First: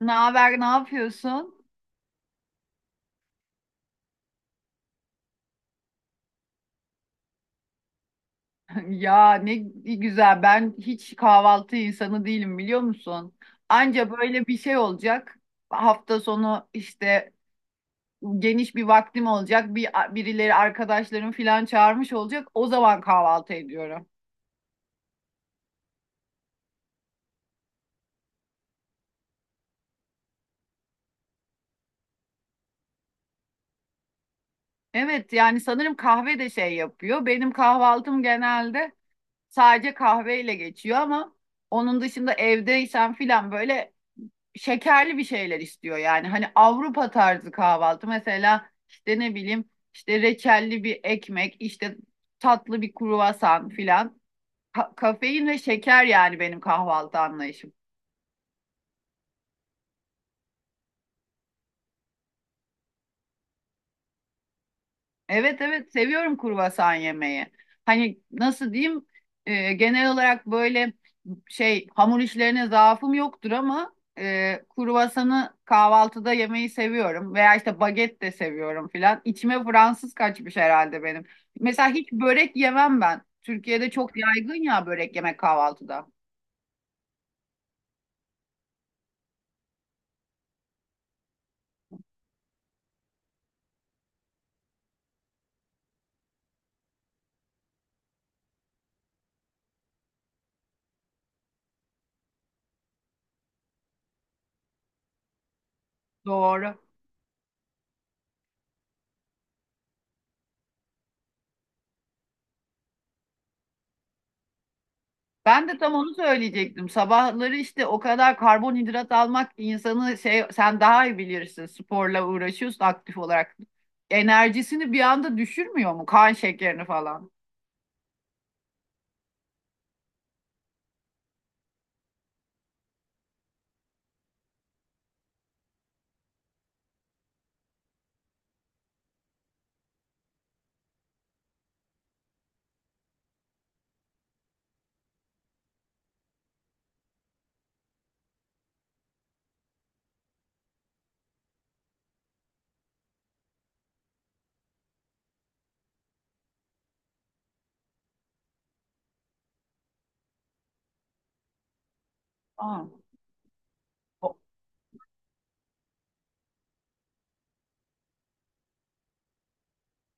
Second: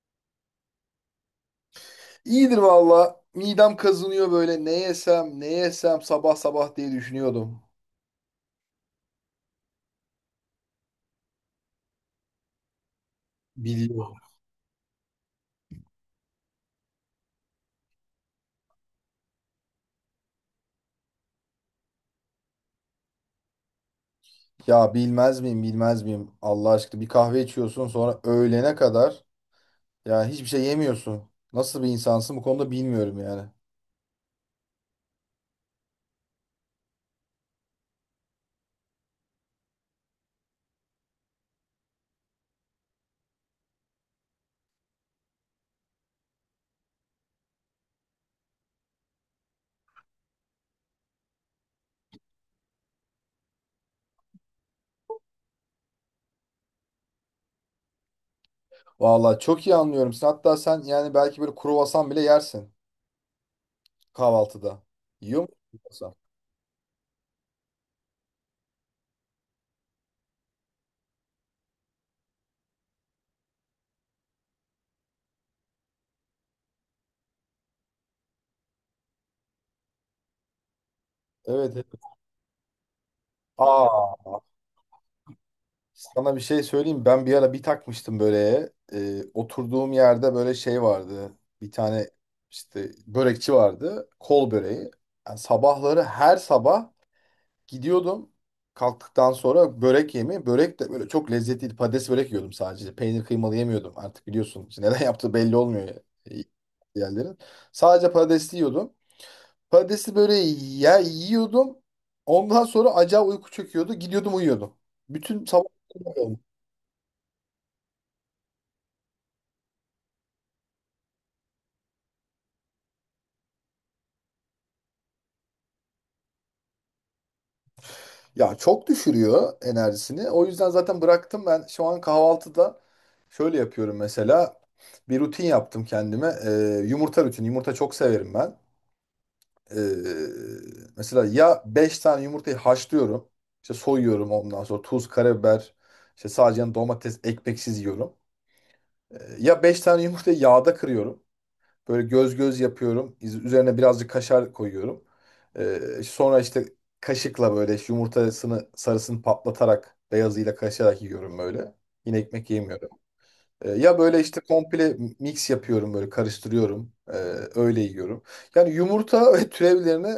Ne haber, ne yapıyorsun? İyidir valla. Midem kazınıyor böyle. Ne yesem, ne yesem sabah sabah diye düşünüyordum. Ya ne güzel. Ben hiç kahvaltı insanı değilim biliyor musun? Anca Biliyorum. böyle bir şey olacak. Hafta sonu işte geniş bir vaktim olacak. Birileri arkadaşlarım falan çağırmış olacak. O zaman kahvaltı ediyorum. Ya bilmez miyim, bilmez miyim? Allah aşkına bir kahve içiyorsun, sonra öğlene kadar ya hiçbir şey yemiyorsun. Nasıl bir insansın bu konuda bilmiyorum yani. Evet yani sanırım kahve de şey yapıyor. Benim kahvaltım genelde sadece kahveyle geçiyor ama onun dışında evdeysem filan böyle şekerli bir şeyler istiyor yani. Hani Avrupa tarzı kahvaltı mesela işte ne bileyim işte reçelli bir ekmek, işte tatlı bir kruvasan filan. Kafein ve şeker yani benim kahvaltı anlayışım. Valla çok iyi anlıyorum. Sen, hatta sen yani belki böyle kruvasan bile yersin kahvaltıda. Yiyor musun Evet evet kruvasan? seviyorum kurbasan yemeği. Hani nasıl diyeyim, genel olarak böyle şey hamur işlerine zaafım yoktur ama kruvasanı kahvaltıda yemeyi seviyorum. Veya işte baget de seviyorum filan. İçime Fransız kaçmış herhalde benim. Evet. Mesela Evet. hiç börek yemem ben. Türkiye'de çok Aa, yaygın ya börek yemek kahvaltıda. sana bir şey söyleyeyim. Ben bir ara bir takmıştım böyle. Oturduğum yerde böyle şey vardı. Bir tane işte börekçi vardı. Kol böreği. Yani sabahları her sabah gidiyordum. Kalktıktan sonra börek yemi. Börek de böyle çok lezzetliydi. Patates börek yiyordum sadece. Peynir kıymalı yemiyordum. Artık biliyorsun, işte neden yaptığı belli olmuyor ya. e, Doğru. Yerlerin. Sadece patatesli yiyordum. Patatesli böreği ya yiyordum. Ondan sonra acayip uyku çöküyordu. Gidiyordum, uyuyordum. Bütün sabah. Ben de tam onu söyleyecektim. Sabahları işte o kadar karbonhidrat almak insanı şey, sen daha iyi bilirsin. Sporla uğraşıyorsun aktif olarak. Enerjisini bir anda düşürmüyor mu? Kan şekerini falan. Ya çok düşürüyor enerjisini. O yüzden zaten bıraktım ben. Şu an kahvaltıda şöyle yapıyorum mesela. Bir rutin yaptım kendime. Yumurta rutini. Yumurta çok severim ben. Ee, mesela ya 5 tane yumurtayı haşlıyorum. İşte soyuyorum, ondan sonra tuz, karabiber, işte sadece yanına domates, ekmeksiz yiyorum. Ya 5 tane yumurtayı yağda kırıyorum. Böyle göz göz yapıyorum. Üzerine birazcık kaşar koyuyorum. İşte sonra işte kaşıkla böyle işte yumurtasını sarısını patlatarak beyazıyla kaşarak yiyorum böyle. Yine ekmek Aa, yemiyorum. Ya böyle o- işte komple mix yapıyorum, böyle karıştırıyorum. Öyle yiyorum. Yani yumurta ve türevlerini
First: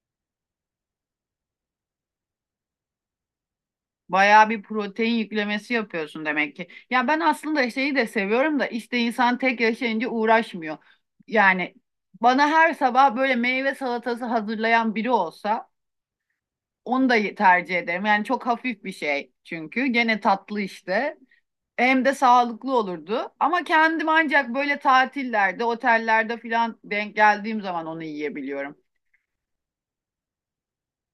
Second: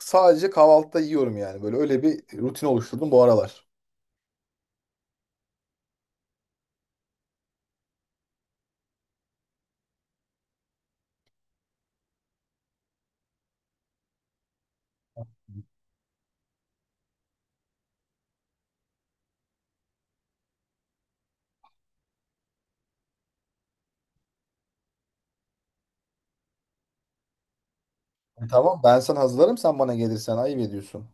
sadece kahvaltıda yiyorum yani. Böyle öyle bir rutin oluşturdum bu aralar. bayağı bir protein yüklemesi yapıyorsun demek ki. Ya ben aslında şeyi de seviyorum da işte insan tek yaşayınca uğraşmıyor. Yani bana her sabah böyle meyve salatası hazırlayan biri olsa onu da tercih ederim. Yani çok hafif bir şey çünkü. Gene tatlı işte. Hem de sağlıklı olurdu. Ama kendim ancak böyle tatillerde, otellerde falan denk geldiğim zaman onu yiyebiliyorum. Tamam, ben sana hazırlarım, sen bana gelirsen ayıp ediyorsun.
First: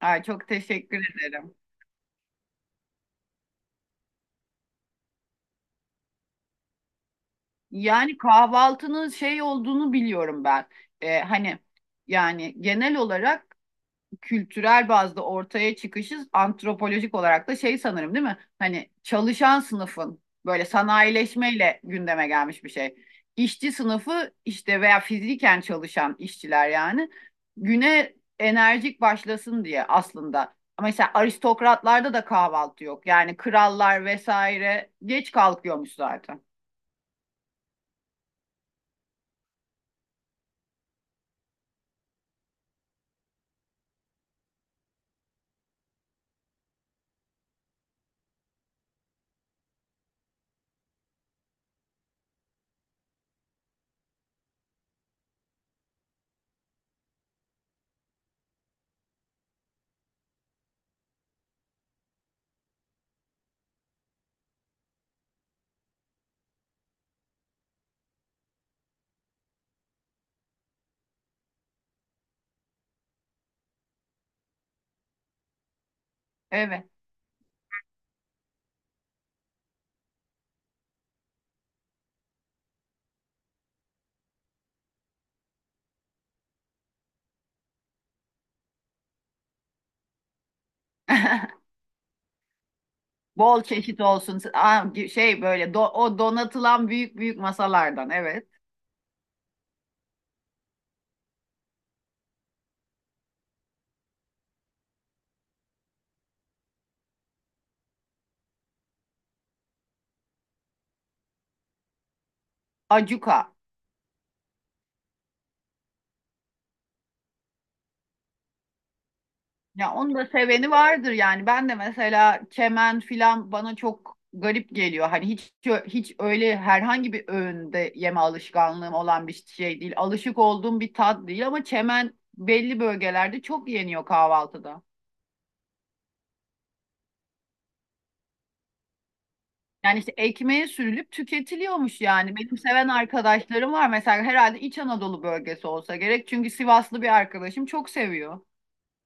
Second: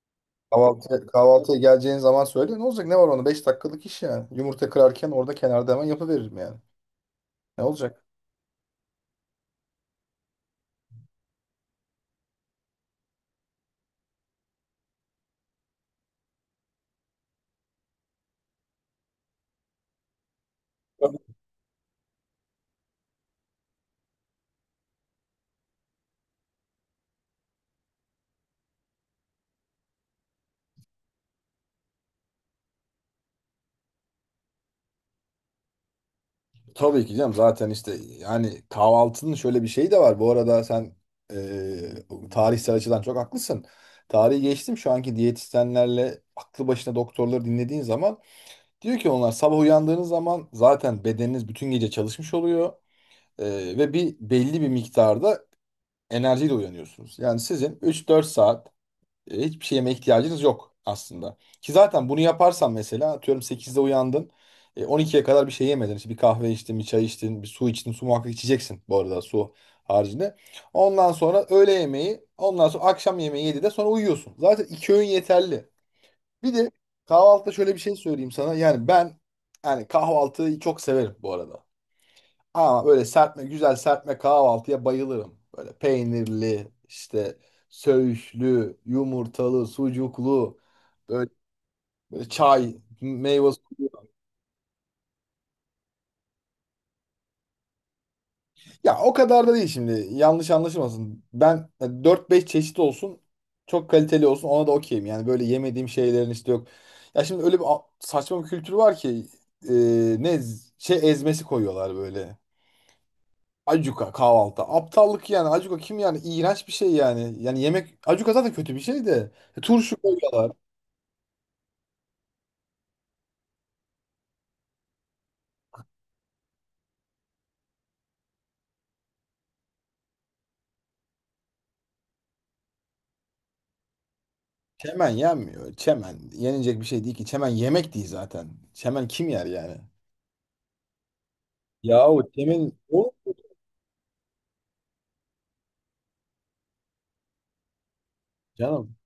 Ay, çok Kahvaltı, teşekkür ederim. kahvaltıya geleceğin zaman söyle. Ne olacak? Ne var onda? 5 dakikalık iş yani. Yumurta kırarken orada kenarda hemen yapıveririm yani. Ne olacak? Yani kahvaltının şey olduğunu biliyorum ben. Hani yani genel olarak kültürel bazda ortaya çıkışı antropolojik olarak da şey sanırım, değil mi? Hani çalışan sınıfın böyle Tabii, sanayileşmeyle gündeme gelmiş bir şey. İşçi sınıfı işte veya fiziken çalışan işçiler yani güne enerjik başlasın diye aslında. Ama mesela aristokratlarda da kahvaltı yok. Yani krallar vesaire geç kalkıyormuş zaten. tabii ki canım, zaten işte yani kahvaltının şöyle bir şeyi de var. Bu arada sen tarihsel açıdan çok haklısın. Tarihi geçtim, şu anki diyetisyenlerle aklı başına doktorları dinlediğin zaman diyor ki onlar sabah uyandığınız zaman zaten bedeniniz bütün gece çalışmış oluyor. Ve belli bir miktarda enerjiyle uyanıyorsunuz. Yani sizin üç dört saat hiçbir şey yemeye ihtiyacınız yok aslında. Ki zaten bunu yaparsan mesela atıyorum 8'de uyandın. 12'ye kadar bir şey yemedin. İşte bir kahve içtin, bir çay içtin, bir su içtin. Su muhakkak içeceksin bu arada, su haricinde. Ondan sonra öğle yemeği, ondan sonra akşam yemeği 7'de, sonra uyuyorsun. Zaten iki öğün yeterli. Bir de Evet. kahvaltıda şöyle bir şey söyleyeyim sana. Yani ben, yani kahvaltıyı çok severim bu arada. Ama böyle serpme, güzel serpme kahvaltıya bayılırım. Böyle peynirli, işte söğüşlü, yumurtalı, sucuklu, böyle, böyle çay, meyve Bol çeşit suyu. olsun. Aa, şey böyle o donatılan büyük büyük masalardan, evet. Ya o kadar da değil şimdi. Yanlış anlaşılmasın. Ben 4-5 çeşit olsun, çok kaliteli olsun, ona da okeyim. Yani böyle yemediğim şeylerin işte yok. Ya şimdi öyle bir saçma bir kültür var ki e, şey ezmesi koyuyorlar böyle. Acuka. Acuka kahvaltı. Aptallık yani. Acuka kim yani? İğrenç bir şey yani. Yani yemek. Acuka zaten kötü bir şey de. E, Ya Turşu onu da koyuyorlar. seveni vardır yani. Ben de mesela kemen filan bana çok garip geliyor. Hani hiç öyle herhangi bir öğünde yeme alışkanlığım olan bir şey değil. Alışık olduğum bir tat değil ama çemen belli bölgelerde çok yeniyor kahvaltıda. Çemen yenmiyor. Çemen yenilecek bir şey değil ki. Çemen yemek değil zaten. Çemen kim yer yani? Yani işte ekmeğe sürülüp tüketiliyormuş Yahu yani. Benim çemen. seven O arkadaşlarım var mesela, herhalde İç Anadolu bölgesi olsa gerek. Çünkü Sivaslı bir arkadaşım çok seviyor. canım.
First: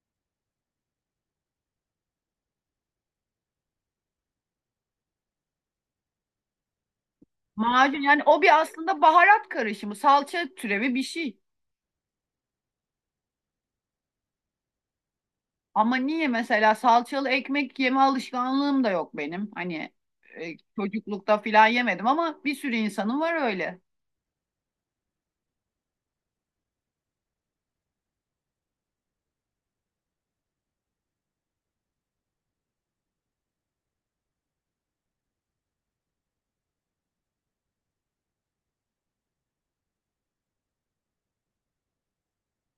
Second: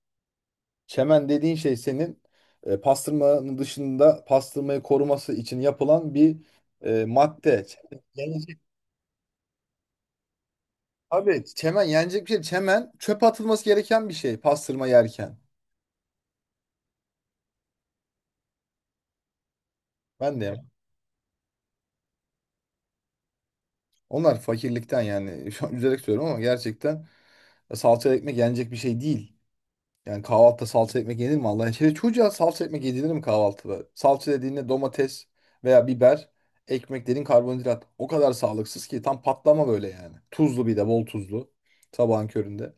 Çemen dediğin şey senin pastırmanın dışında pastırmayı koruması için yapılan bir madde. Çemen Macun yani o yenecek. bir aslında baharat karışımı, salça türevi bir şey. Abi çemen yenecek bir şey. Çemen çöpe atılması gereken bir şey pastırma yerken. Ama niye, mesela salçalı ekmek yeme alışkanlığım da yok benim. Hani Ben de. çocuklukta filan yemedim ama bir sürü insanın var öyle. Onlar fakirlikten yani şu an üzerek söylüyorum ama gerçekten salça ekmek yenecek bir şey değil. Yani kahvaltıda salça ekmek yenir mi Allah için? Çocuğa salça ekmek yedirir mi kahvaltıda? Salça dediğinde domates veya biber, ekmek dediğin karbonhidrat. O kadar sağlıksız ki tam patlama böyle yani. Tuzlu, bir de bol tuzlu sabahın köründe.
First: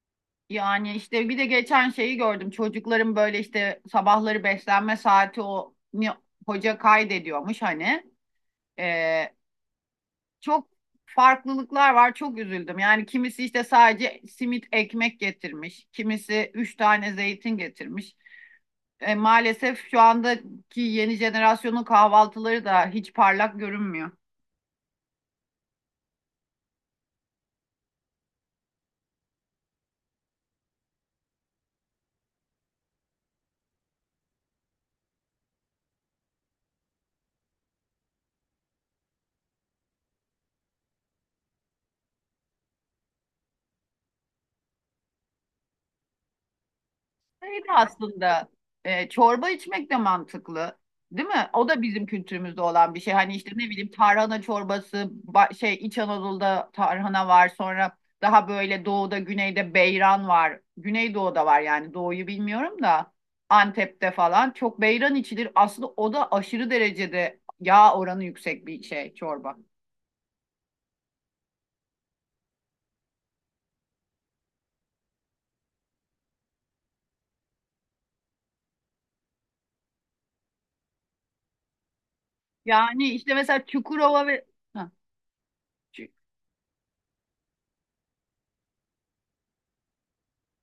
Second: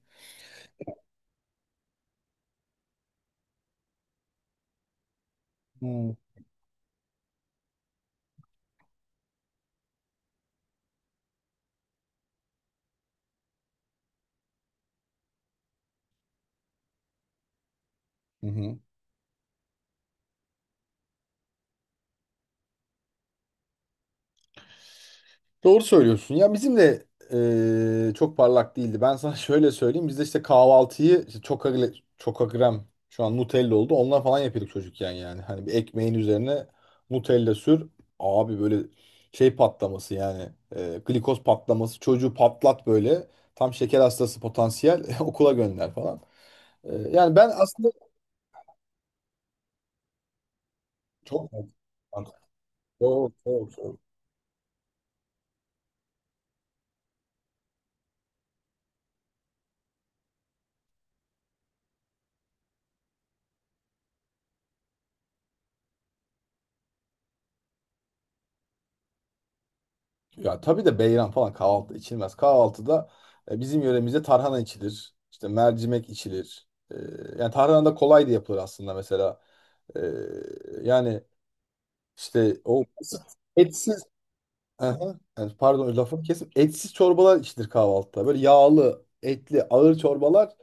Yani işte bir de geçen şeyi gördüm. Çocukların böyle işte sabahları beslenme saati, Hmm. hoca kaydediyormuş hani. E, Çok farklılıklar var. Çok üzüldüm. Yani kimisi işte sadece simit ekmek getirmiş. Kimisi üç tane zeytin getirmiş. Hı hı. Maalesef şu andaki yeni jenerasyonun kahvaltıları da hiç parlak görünmüyor. Doğru söylüyorsun. Ya bizim de çok parlak değildi. Ben sana şöyle söyleyeyim. Biz de işte kahvaltıyı işte çok çokagrem şu an Nutella oldu. Ondan falan yapıyorduk çocukken yani. Hani bir ekmeğin üzerine Nutella sür. Abi böyle şey patlaması yani. Glikoz patlaması. Çocuğu patlat böyle. Tam şeker hastası potansiyel. Okula gönder falan. Yani ben Şey de aslında aslında çorba içmek de mantıklı, değil mi? çok O da bizim kültürümüzde olan bir şey. çok Hani işte ne çok bileyim çok. tarhana çorbası, şey İç Anadolu'da tarhana var. Sonra daha böyle doğuda, güneyde beyran var. Güneydoğu'da var yani, doğuyu bilmiyorum da. Antep'te falan çok beyran içilir. Aslında o da aşırı derecede yağ oranı yüksek bir şey, çorba. Ya tabii de beyran falan kahvaltı içilmez. Kahvaltıda bizim yöremizde tarhana içilir. İşte mercimek içilir. Yani tarhana da kolay da yapılır aslında mesela. E, yani işte o Yani işte mesela etsiz. Çukurova ve Ha, Aha, yani pardon Çu- lafımı kesim. Etsiz çorbalar içilir kahvaltıda. Böyle yağlı, etli, ağır çorbalar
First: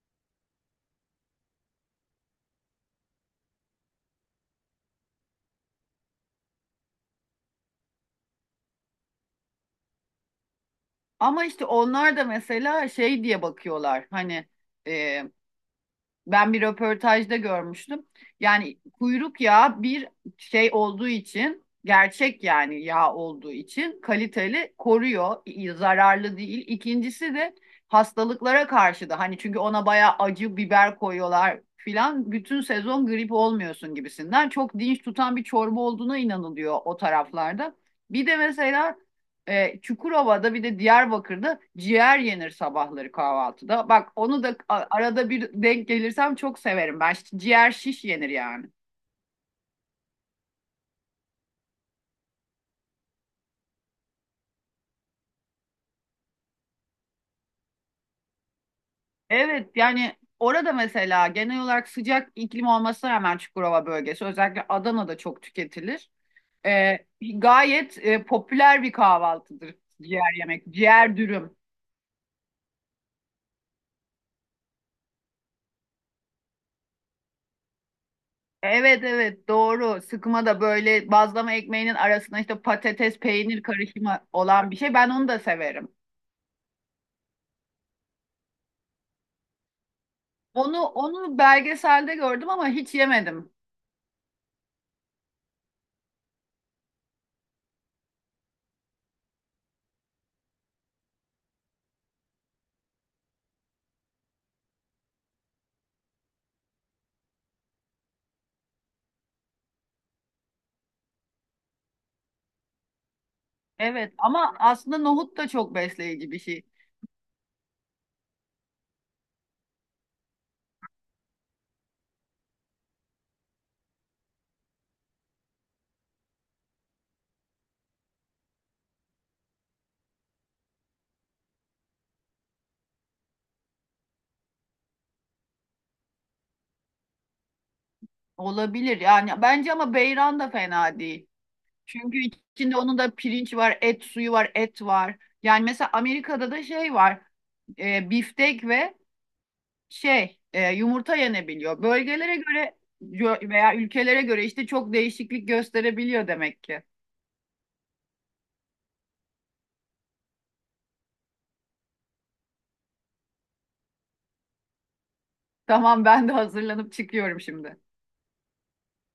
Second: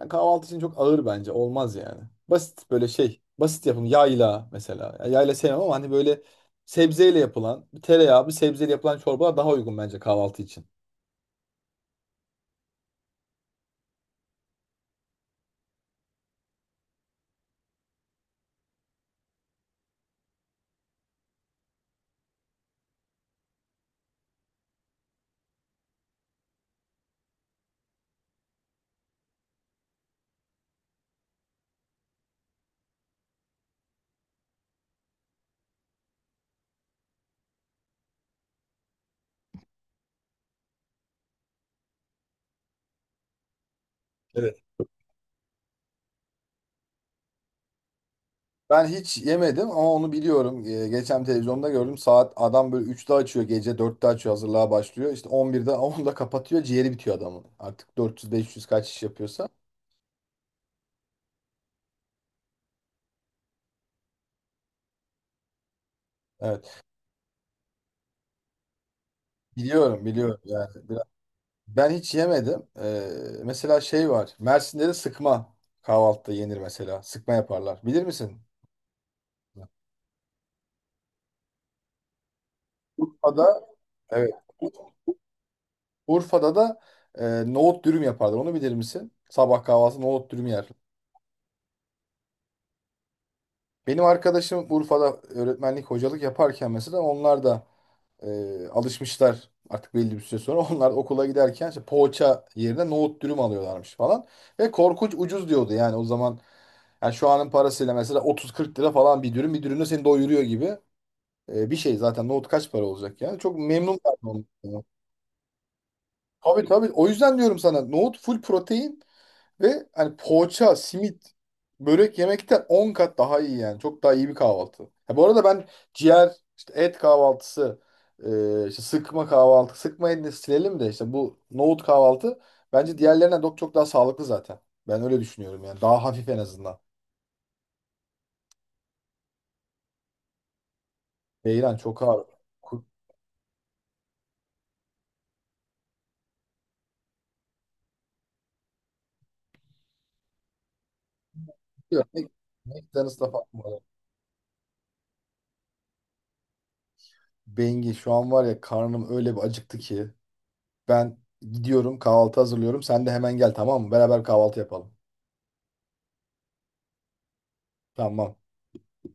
yani kahvaltı için çok ağır bence. Olmaz yani. Basit böyle şey. Basit yapım yayla mesela. Yani yayla sevmem ama hani böyle sebzeyle yapılan, bir tereyağı, bir sebzeyle yapılan çorbalar daha uygun bence kahvaltı için. ama işte onlar da mesela şey diye bakıyorlar hani, e, ben bir röportajda görmüştüm. Yani kuyruk yağı bir şey olduğu için, gerçek yani yağ olduğu için kaliteli koruyor, zararlı değil. İkincisi de hastalıklara karşı da hani, çünkü ona bayağı acı biber koyuyorlar filan, bütün sezon grip olmuyorsun gibisinden çok dinç tutan bir çorba olduğuna inanılıyor o taraflarda. Bir de mesela Çukurova'da bir de Diyarbakır'da ciğer yenir sabahları kahvaltıda. Bak onu da Evet. Arada bir denk gelirsem çok severim. Ben ciğer şiş yenir yani. Ben hiç yemedim ama onu biliyorum. Geçen televizyonda gördüm. Saat adam böyle 3'te açıyor, gece 4'te açıyor, hazırlığa başlıyor. İşte 11'de onda kapatıyor, ciğeri bitiyor adamın. Artık dört yüz beş yüz kaç iş yapıyorsa. Evet yani orada mesela genel olarak sıcak iklim olmasına rağmen Çukurova bölgesi, özellikle Adana'da çok tüketilir. Evet, E, Gayet popüler bir kahvaltıdır biliyorum ciğer biliyorum yemek, yani. Ciğer dürüm. Ben hiç yemedim. Mesela şey var, Mersin'de de sıkma kahvaltıda yenir mesela. Sıkma yaparlar. Bilir misin? Evet evet doğru. Sıkma da böyle bazlama ekmeğinin arasına işte patates peynir Urfa'da, karışımı evet. olan bir şey. Ben onu da severim. Urfa'da da nohut dürüm yaparlar. Onu bilir misin? Sabah kahvaltı nohut dürüm yer. Onu belgeselde gördüm ama hiç yemedim. Benim arkadaşım Urfa'da öğretmenlik, hocalık yaparken mesela onlar da alışmışlar artık belli bir süre sonra. Onlar okula giderken işte poğaça yerine nohut dürüm alıyorlarmış falan. Ve korkunç ucuz diyordu yani o zaman. Yani şu anın parasıyla mesela 30-40 lira falan bir dürüm. Bir dürümle seni doyuruyor gibi. Bir şey zaten nohut kaç para olacak yani. Çok memnun Evet kaldım ama ondan. aslında nohut da çok besleyici bir şey Tabii, tabii. O yüzden diyorum sana nohut full protein. Ve hani poğaça, simit, börek yemekten 10 kat daha iyi yani. Çok daha iyi bir kahvaltı. Ya bu arada ben ciğer, işte et kahvaltısı, işte sıkma kahvaltı, sıkmayı da silelim de işte bu nohut kahvaltı bence diğerlerinden çok çok daha sağlıklı zaten. Ben öyle düşünüyorum yani. Daha hafif en azından. olabilir. Yani bence ama beyran da fena değil. Beyran çok Çünkü ağır. içinde Kurtuyor. onun da pirinç var, et suyu var, et var. Yani mesela Amerika'da da şey var. Biftek ve şey yumurta yenebiliyor. Mc- Bölgelere göre McDonald's'la falan bu veya arada. ülkelere göre işte çok değişiklik gösterebiliyor demek ki. Bengi şu an var ya karnım öyle bir acıktı ki. Ben gidiyorum kahvaltı hazırlıyorum. Sen de hemen gel, tamam mı? Beraber kahvaltı yapalım. Tamam, ben de hazırlanıp çıkıyorum şimdi. Tamam.